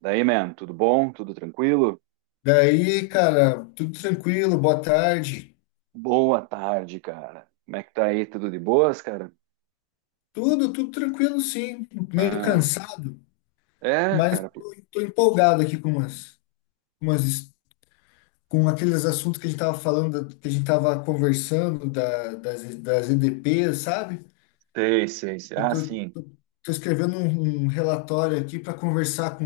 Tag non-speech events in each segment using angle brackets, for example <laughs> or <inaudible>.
Daí, man, tudo bom? Tudo tranquilo? Daí, cara, tudo tranquilo, boa tarde. Boa tarde, cara. Como é que tá aí? Tudo de boas, cara? Tudo tranquilo, sim. Meio Ah, cansado, é, mas cara. Pô. tô empolgado aqui com umas com aqueles assuntos que a gente tava falando, que a gente tava conversando das EDPs, sabe? Sei, sei, sei. Eu Ah, sim. tô, tô escrevendo um relatório aqui para conversar com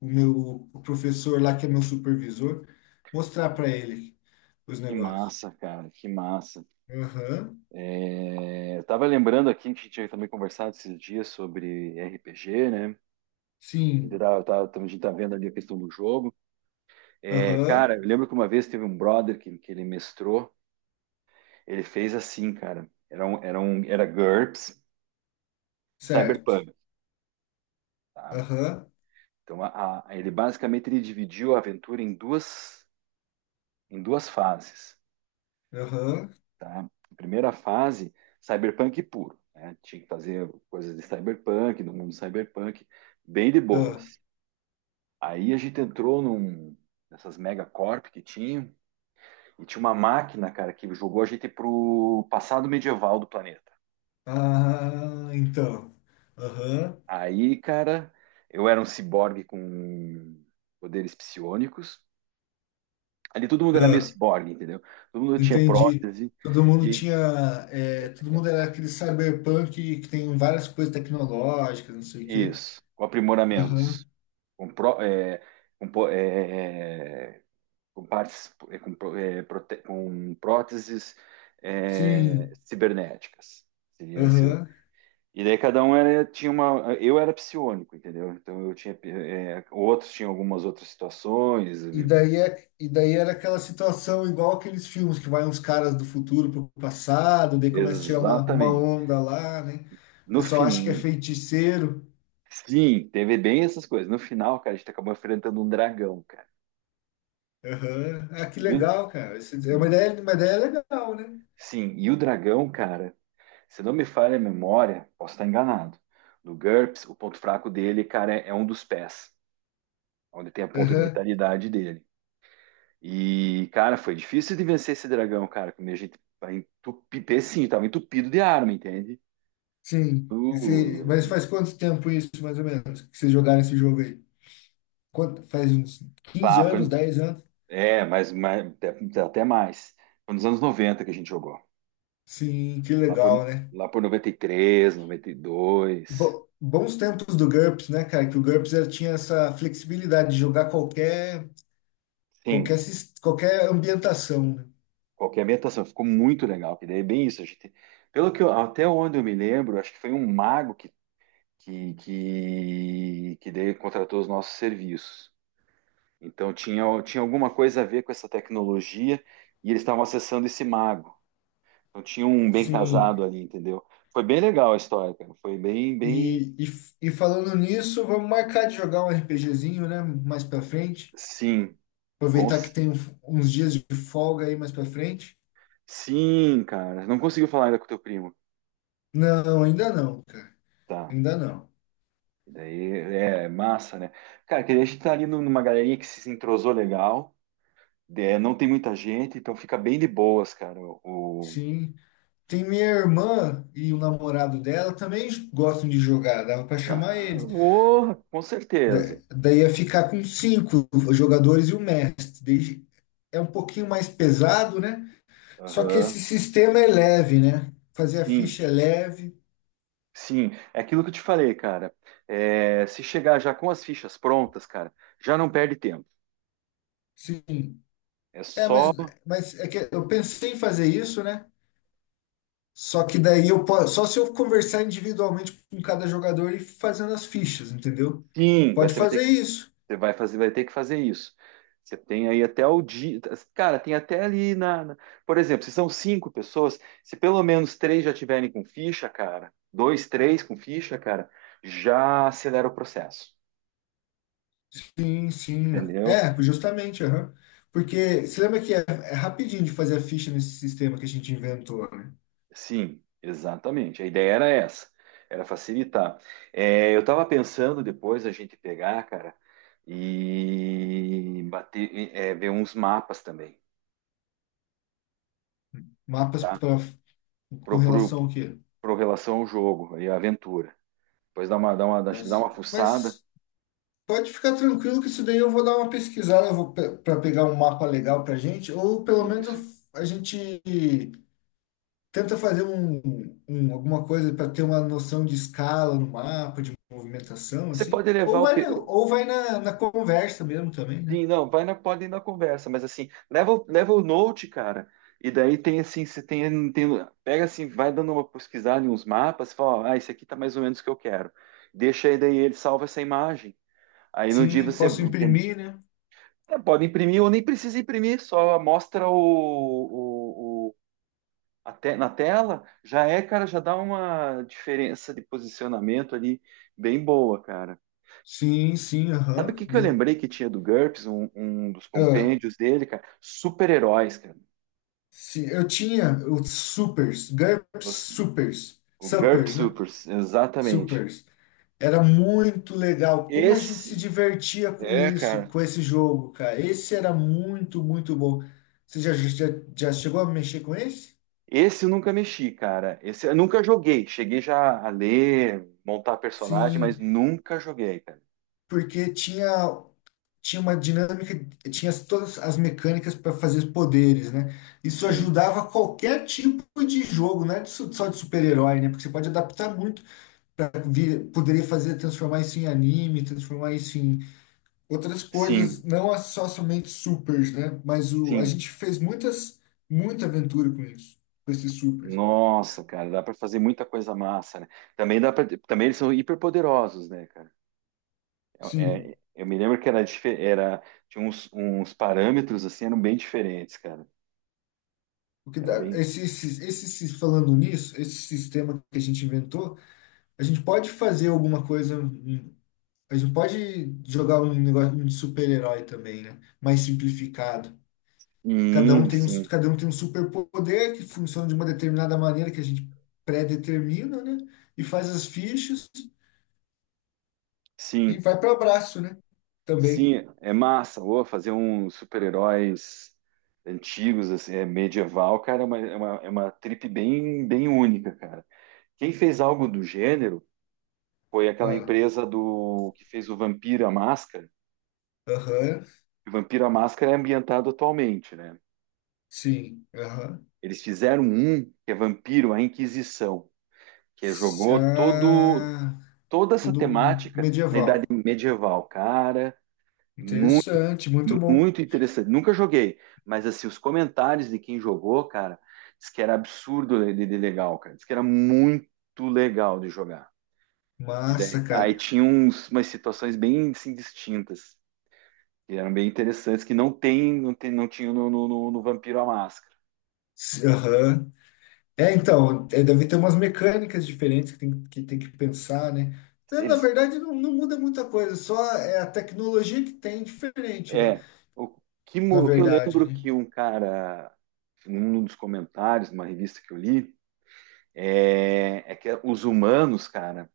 o meu o professor lá, que é meu supervisor, mostrar para ele os Que negócios. massa, cara. Que massa. Aham, É, eu tava lembrando aqui que a gente tinha também conversado esses dias sobre RPG, né? A gente sim, tá, tá- a gente tá vendo ali a questão do jogo. É, aham, cara, eu lembro que uma vez teve um brother que ele mestrou. Ele fez assim, cara. Era GURPS, certo. Cyberpunk. Tá? Aham, Então, ele basicamente ele dividiu a aventura em duas fases, aham, tá? A primeira fase, cyberpunk puro, né? Tinha que fazer coisas de cyberpunk, do mundo cyberpunk, bem de ah, boas. Aí a gente entrou num, Nessas megacorp que tinha, e tinha uma máquina, cara, que jogou a gente pro passado medieval do planeta. ah, então, aham, Aí, cara, eu era um ciborgue com poderes psionicos. Ali todo mundo era meio ah, ciborgue, entendeu? Todo mundo tinha entendi. prótese Todo mundo e tinha, todo mundo era aquele cyberpunk que tem várias coisas tecnológicas, não sei o quê. isso, com Aham, aprimoramentos, com, pró- é, com, po- é, é, com partes, é, com, pró- é, prote- com próteses é, sim, cibernéticas. Seria esse o- aham. E daí cada um era, tinha uma. Eu era psiônico, entendeu? Então eu tinha. É, outros tinham algumas outras situações. E daí era aquela situação igual aqueles filmes que vai uns caras do futuro pro passado, daí começa a tirar uma Exatamente. onda lá, né? O No pessoal acha que é fim, feiticeiro. sim, teve bem essas coisas. No final, cara, a gente acabou enfrentando um dragão, cara. Aham, ah, que E o, legal, cara. É uma ideia legal, né? sim, e o dragão, cara, se não me falha a memória, posso estar enganado. No GURPS, o ponto fraco dele, cara, é um dos pés, onde tem a ponta de Aham, vitalidade dele. E, cara, foi difícil de vencer esse dragão, cara, que a gente vai entupir, sim, tava entupido de arma, entende? sim. Mas Uh, faz quanto tempo isso, mais ou menos, que vocês jogaram esse jogo aí? Quanto, faz uns 15 Pá, anos, foi, 10 anos? é, mas até, até mais. Foi nos anos 90 que a gente jogou. Sim, que Lá por, legal, né? lá por 90, 93, 92. Bons tempos do GURPS, né, cara? Que o GURPS ele tinha essa flexibilidade de jogar qualquer, qualquer, Sim, sis- qualquer ambientação, né? qualquer ambientação, ficou muito legal, que daí é bem isso. A gente, pelo que eu- até onde eu me lembro, acho que foi um mago que, que daí contratou os nossos serviços. Então tinha, tinha alguma coisa a ver com essa tecnologia e eles estavam acessando esse mago. Então tinha um bem Sim. casado ali, entendeu? Foi bem legal a história, cara. Foi bem, bem. E falando nisso, vamos marcar de jogar um RPGzinho, né? Mais pra frente. Sim, Aproveitar que cons- tem uns dias de folga aí mais pra frente. sim, cara. Não conseguiu falar ainda com o teu primo. Não, ainda não, cara. Tá. Ainda não. E daí é massa, né? Cara, que daí a gente tá numa galerinha que se entrosou legal. É, não tem muita gente, então fica bem de boas, cara. O, Sim. Tem minha irmã e o namorado dela também gostam de jogar, dava para chamar ah, eles. Com Da- certeza. Daí ia ficar com cinco jogadores e o mestre. Daí é um pouquinho mais pesado, né? Só que Aham. esse sistema é leve, né? Fazer a Sim, ficha é leve. sim. É aquilo que eu te falei, cara. É, se chegar já com as fichas prontas, cara, já não perde tempo. Sim. É É, só. mas é que eu pensei em fazer isso, né? Só que daí eu posso, só se eu conversar individualmente com cada jogador e fazendo as fichas, entendeu? Sim, Pode você vai ter fazer que, isso. você vai fazer, vai ter que fazer isso. Você tem aí até o dia. Cara, tem até ali por exemplo, se são cinco pessoas, se pelo menos três já tiverem com ficha, cara, dois, três com ficha, cara, já acelera o processo. Sim, sim. Entendeu? É, justamente, aham. Porque você lembra que é rapidinho de fazer a ficha nesse sistema que a gente inventou, né? Sim, exatamente. A ideia era essa, era facilitar. É, eu estava pensando depois a gente pegar, cara, e bater, e, é, ver uns mapas também, Mapas tá? pra, com Pro, pro, relação ao quê? pro relação ao jogo e à aventura. Depois dá uma, dá uma, dá uma Mas, fuçada. mas pode ficar tranquilo que isso daí eu vou dar uma pesquisada, eu vou pra pegar um mapa legal pra gente, ou pelo menos Isso. A gente tenta fazer alguma coisa para ter uma noção de escala no mapa, de movimentação, Você assim, pode levar ou o, vai na, ou vai na, na conversa mesmo também, né? sim, não, vai na, pode ir na conversa, mas assim, leva, leva o note, cara, e daí tem assim, você tem, tem, pega assim, vai dando uma pesquisada em uns mapas, fala, ó, ah, esse aqui tá mais ou menos o que eu quero. Deixa aí, daí ele salva essa imagem. Aí no dia Sim, você posso entende? imprimir, né? É, pode imprimir ou nem precisa imprimir, só mostra na tela, já é, cara, já dá uma diferença de posicionamento ali bem boa, cara. Sim, sim, Sabe o aham. que que eu lembrei que tinha do GURPS, um dos Ah, compêndios dele, cara? Super-heróis, cara. sim, eu tinha os supers, GURPS Os- supers, O GURPS suppers, né? Super, exatamente. Supers. Era muito legal. Como a gente se Esse, divertia com é, isso, cara. com esse jogo, cara. Esse era muito, muito bom. Você já chegou a mexer com esse? Esse eu nunca mexi, cara. Esse eu nunca joguei. Cheguei já a ler, montar personagem, mas Sim, nunca joguei, cara. porque tinha uma dinâmica, tinha todas as mecânicas para fazer os poderes, né? Isso Sim, ajudava qualquer tipo de jogo, não é só de super-herói, né? Porque você pode adaptar muito para poderia fazer transformar isso em anime, transformar isso em outras sim, coisas, não a- só somente supers, né? A sim. gente fez muita aventura com isso, com esses supers. Nossa, cara, dá pra fazer muita coisa massa, né? Também dá para, também eles são hiperpoderosos, né, cara? É, Sim. é, eu me lembro que era, era tinha uns, uns parâmetros assim, eram bem diferentes, cara. O que Era dá, bem. esse, sis- falando nisso, esse sistema que a gente inventou, a gente pode fazer alguma coisa. A gente não pode jogar um negócio um de super-herói também, né? Mais simplificado. Cada um tem um, Sim, cada um tem um superpoder que funciona de uma determinada maneira que a gente pré-determina, né? E faz as fichas e sim, vai para abraço, né? Também. sim, é massa. Ô, fazer uns super-heróis antigos, assim, é medieval, cara, é uma trip bem, bem única, cara. Quem fez algo do gênero foi aquela Ah, empresa do que fez o Vampiro à Máscara. aham, O Vampiro à Máscara é ambientado atualmente, né? sim, aham. Eles fizeram um que é Vampiro à Inquisição, que jogou todo Ah, toda essa tudo temática na Idade medieval. Medieval, cara, Interessante, muito bom. muito interessante. Nunca joguei, mas assim, os comentários de quem jogou, cara, diz que era absurdo de legal, cara. Diz que era muito legal de jogar. Massa, Aí cara. tinha uns, umas situações bem assim, distintas, que eram bem interessantes, que não tem, não tinha no Vampiro à Máscara. Aham. É, então, é, deve ter umas mecânicas diferentes que tem que, tem que pensar, né? Na Eles, verdade, não, não muda muita coisa, só é a tecnologia que tem diferente, né? é, o Na o que eu verdade, lembro né? que um cara, num dos comentários, numa revista que eu li, é que os humanos, cara,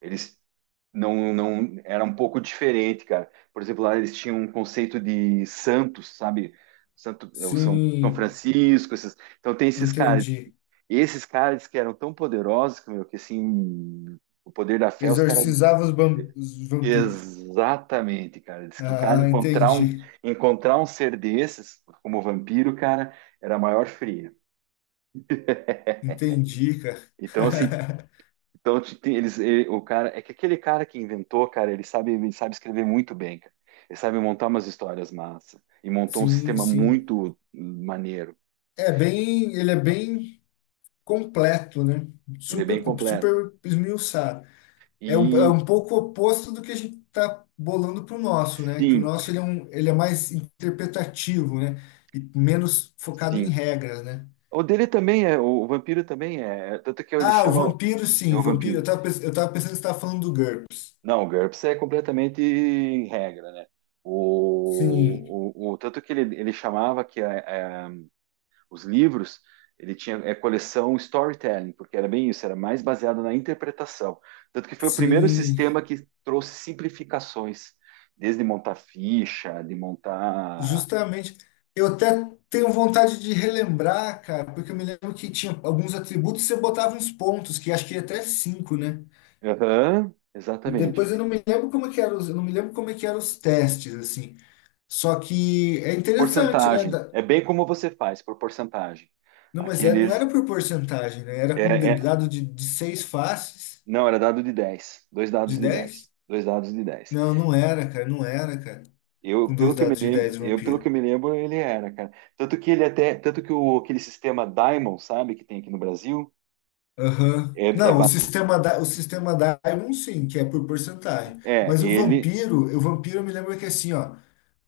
eles não, não era um pouco diferente, cara. Por exemplo, lá eles tinham um conceito de santos, sabe? Santo, é, o São, São Sim, Francisco, esses, então tem esses caras. entendi. Esses caras que eram tão poderosos, meu, que assim, o poder da fé, os caras Exorcizava os vampiros. exatamente, cara, diz que cara Ah, entendi. encontrar um ser desses como vampiro, cara, era a maior fria. Entendi, cara. Então assim, <laughs> então, eles, o cara, é que aquele cara que inventou, cara, ele sabe escrever muito bem, cara. Ele sabe montar umas histórias massa e montou um Sim, sistema sim. muito maneiro. Ele é bem completo, né? Ele é Super, bem completo. super esmiuçado. É um, é E um pouco oposto do que a gente está bolando para o nosso, né? Que o sim, nosso ele é mais interpretativo, né? E menos focado em sim. regras, né? O dele também é, o, vampiro também é, é, tanto que ele Ah, o chama vampiro, é sim, o o vampiro. Eu vampiro. estava eu tava pensando que você estava falando do GURPS. Não, o GURPS é completamente regra, né? Sim, Tanto que ele chamava que a, os livros, ele tinha é coleção storytelling, porque era bem isso, era mais baseado na interpretação. Tanto que foi o primeiro sim, sistema que trouxe simplificações, desde montar ficha, de montar. justamente. Eu até tenho vontade de relembrar, cara, porque eu me lembro que tinha alguns atributos que você botava uns pontos, que acho que ia até cinco, né? Aham, E exatamente. depois eu não me lembro como é que eram os, eu não me lembro como é que eram os testes, assim. Só que é interessante, né? Porcentagem. É bem como você faz, por porcentagem. Não, mas é, não era Aqueles. por porcentagem, né? Era É, com de- é... dado de, de seis faces, Não, era dado de 10. Dois dados de de 10. 10. Dois dados de dez. Não, não era, cara, não era, cara. Eu, Com pelo dois que eu me dados de lembro, 10 eu, pelo que vampiro. eu me lembro, ele era, cara. Tanto que ele até, tanto que o, aquele sistema Diamond, sabe, que tem aqui no Brasil, Aham. é, é, Não, o ba- sistema da, o sistema Diamond sim, que é por porcentagem. Mas ele. O vampiro eu me lembro que assim, ó,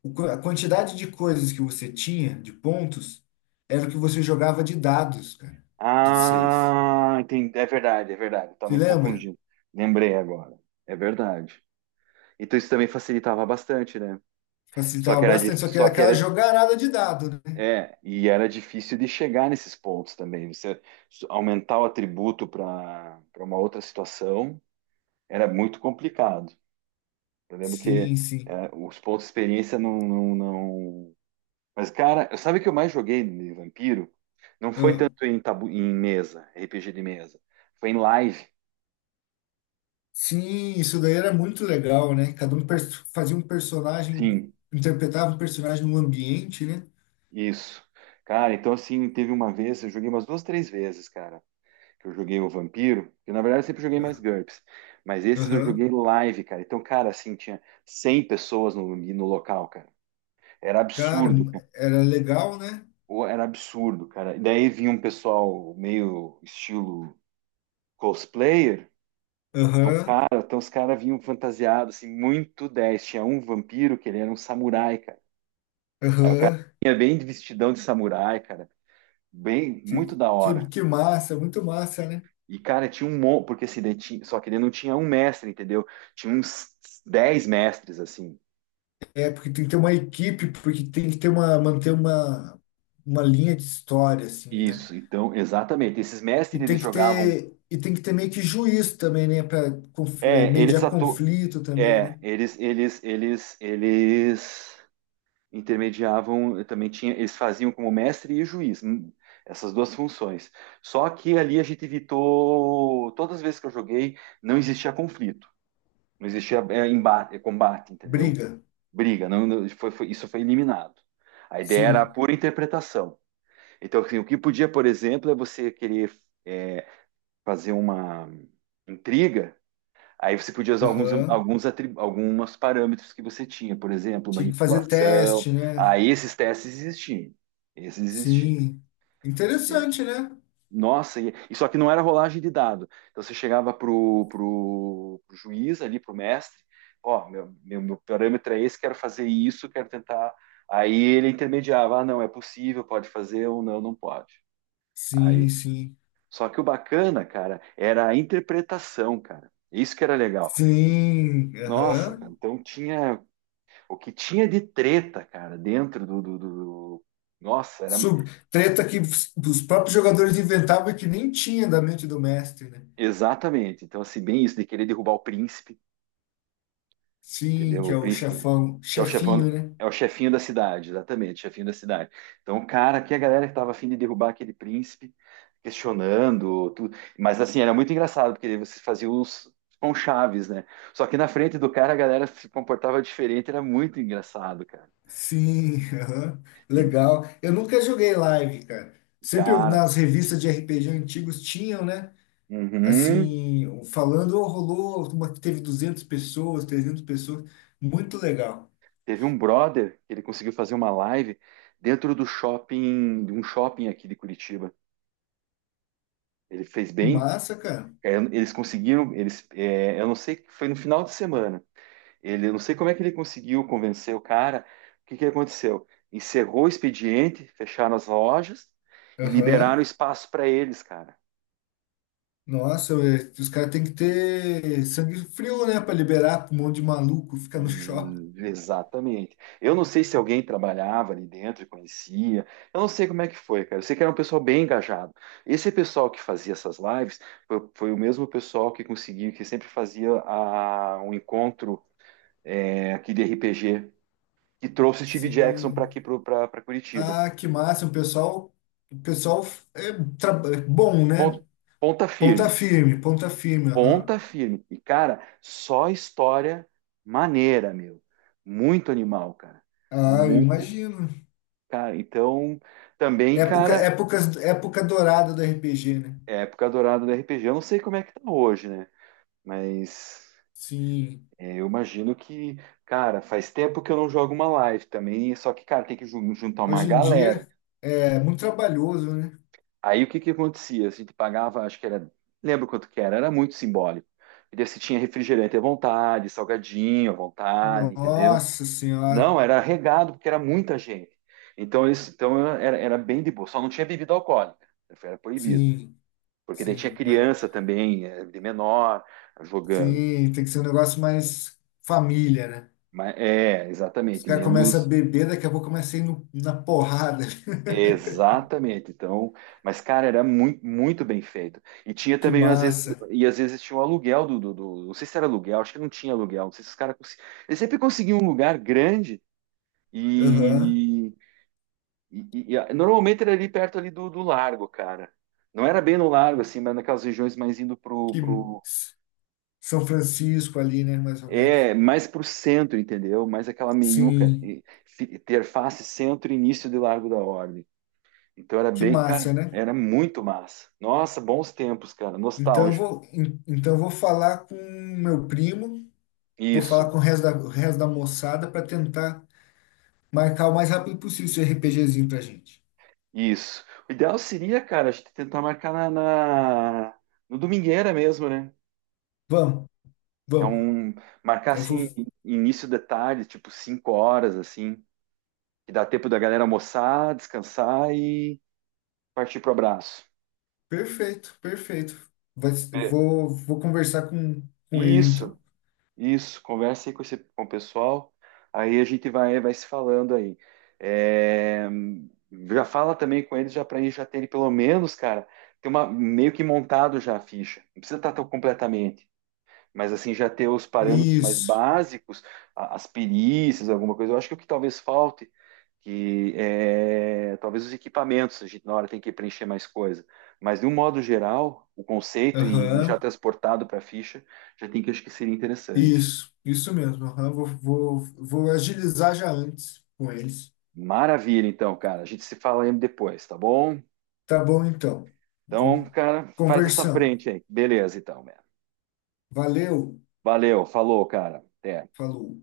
a quantidade de coisas que você tinha, de pontos, era o que você jogava de dados, cara, de seis. Ah, entendi, é verdade, é verdade. Estava Se me lembra? confundindo. Lembrei agora. É verdade. Então isso também facilitava bastante, né? Só Facilitava que era, bastante, só que era só que aquela era, jogarada de dado, né? é, e era difícil de chegar nesses pontos também. Você aumentar o atributo para para uma outra situação era muito complicado. Eu lembro que Sim, sim. é, os pontos de experiência mas, cara, sabe o que eu mais joguei de vampiro? Não foi Ah, tanto em, tabu... em mesa, RPG de mesa. Foi em live, sim, isso daí era muito legal, né? Cada um fazia um personagem, sim, interpretava um personagem no ambiente, né? isso. Cara, então, assim, teve uma vez, eu joguei umas duas, três vezes, cara, que eu joguei o vampiro, que na verdade eu sempre joguei mais Ah, GURPS, mas esses eu aham. joguei live, cara. Então, cara, assim, tinha 100 pessoas no local, cara. Era Cara, absurdo, cara. era legal, né? Pô, era absurdo, cara. E daí vinha um pessoal meio estilo cosplayer. Então, Aham, cara, então os caras vinham fantasiados, assim, muito 10. Tinha um vampiro que ele era um samurai, cara. aham. Tinha bem de vestidão de samurai, cara. Bem, muito Que, da que, hora. que massa, muito massa, né? E, cara, tinha um monte, porque assim, só que ele não tinha um mestre, entendeu? Tinha uns 10 mestres, assim. É, porque tem que ter uma equipe, porque tem que manter uma linha de história, assim, né? Isso, então, exatamente. Esses E mestres, tem eles que jogavam. ter, e tem que ter meio que juízo também, né? Para É, eles mediar atu... conflito também, É, né? eles intermediavam, eh, também tinha, eles faziam como mestre e juiz, essas duas funções. Só que ali a gente evitou, todas as vezes que eu joguei, não existia conflito, não existia é, embate, eh, combate, entendeu? Briga. Briga, não, isso foi eliminado. A ideia era a Sim. pura interpretação. Então, assim, o que podia, por exemplo, é você querer é, fazer uma intriga. Aí você podia usar alguns, Aham. Algumas parâmetros que você tinha, por exemplo, Tinha que fazer manipulação. teste, né? Aí esses testes existiam. Esses existiam. Sim. Entende? Interessante, né? Nossa, e só que não era rolagem de dado. Então você chegava pro juiz ali, pro mestre, ó, meu parâmetro é esse, quero fazer isso, quero tentar. Aí ele intermediava, ah, não, é possível, pode fazer ou não, não pode. Aí, Sim, sim. só que o bacana, cara, era a interpretação, cara. Isso que era legal. Sim. Nossa, cara, Aham. então tinha o que tinha de treta, cara, dentro nossa, era. Sub, Treta que os próprios jogadores inventavam e que nem tinha da mente do mestre, né? Exatamente. Então, assim, bem isso, de querer derrubar o príncipe, Sim, entendeu? que O é o príncipe, chefão, que é o chefão, chefinho, né? é o chefinho da cidade, exatamente, chefinho da cidade. Então, cara, que a galera que tava afim de derrubar aquele príncipe, questionando, tudo. Mas, assim, era muito engraçado, porque vocês faziam uns. Com chaves, né? Só que na frente do cara a galera se comportava diferente, era muito engraçado, cara. Sim, <laughs> aham. E, Legal. Eu nunca joguei live, cara. Sempre eu- cara, nas revistas de RPG antigos tinham, né? uhum. Assim, falando, "Oh, rolou uma que teve 200 pessoas, 300 pessoas. Muito legal. Teve um brother que ele conseguiu fazer uma live dentro do shopping, de um shopping aqui de Curitiba. Ele fez Que bem, massa, cara. é, eles conseguiram, eles, é, eu não sei, foi no final de semana. Ele, eu não sei como é que ele conseguiu convencer o cara. O que que aconteceu? Encerrou o expediente, fecharam as lojas e liberaram Aham. espaço para eles, cara. Nossa, ué, os caras têm que ter sangue frio, né? Pra liberar um monte de maluco, ficar no <laughs> shopping. Exatamente. Eu não sei se alguém trabalhava ali dentro e conhecia. Eu não sei como é que foi, cara. Eu sei que era um pessoal bem engajado. Esse pessoal que fazia essas lives foi, foi o mesmo pessoal que conseguiu, que sempre fazia a, um encontro aqui de RPG, que trouxe o Steve Jackson para Sim. aqui, para Curitiba. Ah, que massa. O pessoal, o pessoal é, tra- é bom, né? Pon- Ponta firme, Ponta firme, aham. ponta firme. E, cara, só história maneira, meu. Muito animal, cara. Ah, eu Muito, imagino. cara. Então. Também, Época, cara, época, época dourada do RPG, né? é a época dourada do RPG. Eu não sei como é que tá hoje, né? Mas Sim. é, eu imagino que, cara, faz tempo que eu não jogo uma live também, só que, cara, tem que juntar uma Hoje em galera. dia é muito trabalhoso, né? Aí o que que acontecia? A gente pagava, acho que era, lembro quanto que era, era muito simbólico. E daí você tinha refrigerante à vontade, salgadinho à vontade, entendeu? Nossa Não, Senhora. era regado, porque era muita gente. Então, isso, então era, era bem de boa, só não tinha bebida alcoólica, era proibido. Sim, Porque daí tinha sim. Criança também, de menor, jogando. Sim, tem que ser um negócio mais família, né? Mas, é, Os exatamente, caras começam a menos. beber, daqui a pouco começa a ir na porrada. <laughs> Exatamente. Então, mas, cara, era muito, muito bem feito. E tinha Que também, às vezes, massa. e às vezes tinha o aluguel não sei se era aluguel, acho que não tinha aluguel. Não sei se os caras. Cons... Eles sempre conseguiam um lugar grande Aham. e, normalmente era ali perto ali do, do largo, cara. Não era bem no largo, assim, mas naquelas regiões mais indo pro, Que pro... São Francisco ali, né? Mais ou menos. É, mais pro centro, entendeu? Mais aquela meiuca, Sim. Interface centro-início de Largo da Ordem. Então era Que bem, cara, massa, né? era muito massa. Nossa, bons tempos, cara, Então eu nostálgico. vou, en- então eu vou falar com meu primo. Vou falar Isso, com o resto da moçada para tentar marcar o mais rápido possível esse RPGzinho pra gente. isso. O ideal seria, cara, a gente tentar marcar no domingueira mesmo, né? Vamos, Que é vamos. um marcar Eu vou. assim início de tarde, tipo 5 horas assim, que dá tempo da galera almoçar, descansar e partir pro abraço. Perfeito, perfeito. Vai, s- eu vou, vou conversar com ele então. Isso. Isso, conversa aí com, esse, com o pessoal. Aí a gente vai, vai se falando aí. É, já fala também com eles já para gente já terem pelo menos, cara, ter uma meio que montado já a ficha. Não precisa estar tão completamente, mas assim já ter os parâmetros mais Isso. básicos, as perícias, alguma coisa. Eu acho que o que talvez falte que é, talvez os equipamentos a gente na hora tem que preencher mais coisa, mas de um modo geral, o conceito e já Aham. transportado para a ficha já tem que acho que seria interessante. Isso. Isso mesmo. Aham. Vou agilizar já antes com eles. Maravilha, então, cara. A gente se fala aí depois, tá bom? Tá bom então. Então, Vou cara, faz essa conversando. frente aí. Beleza, então, man. Valeu. Valeu, falou, cara. Até. Falou.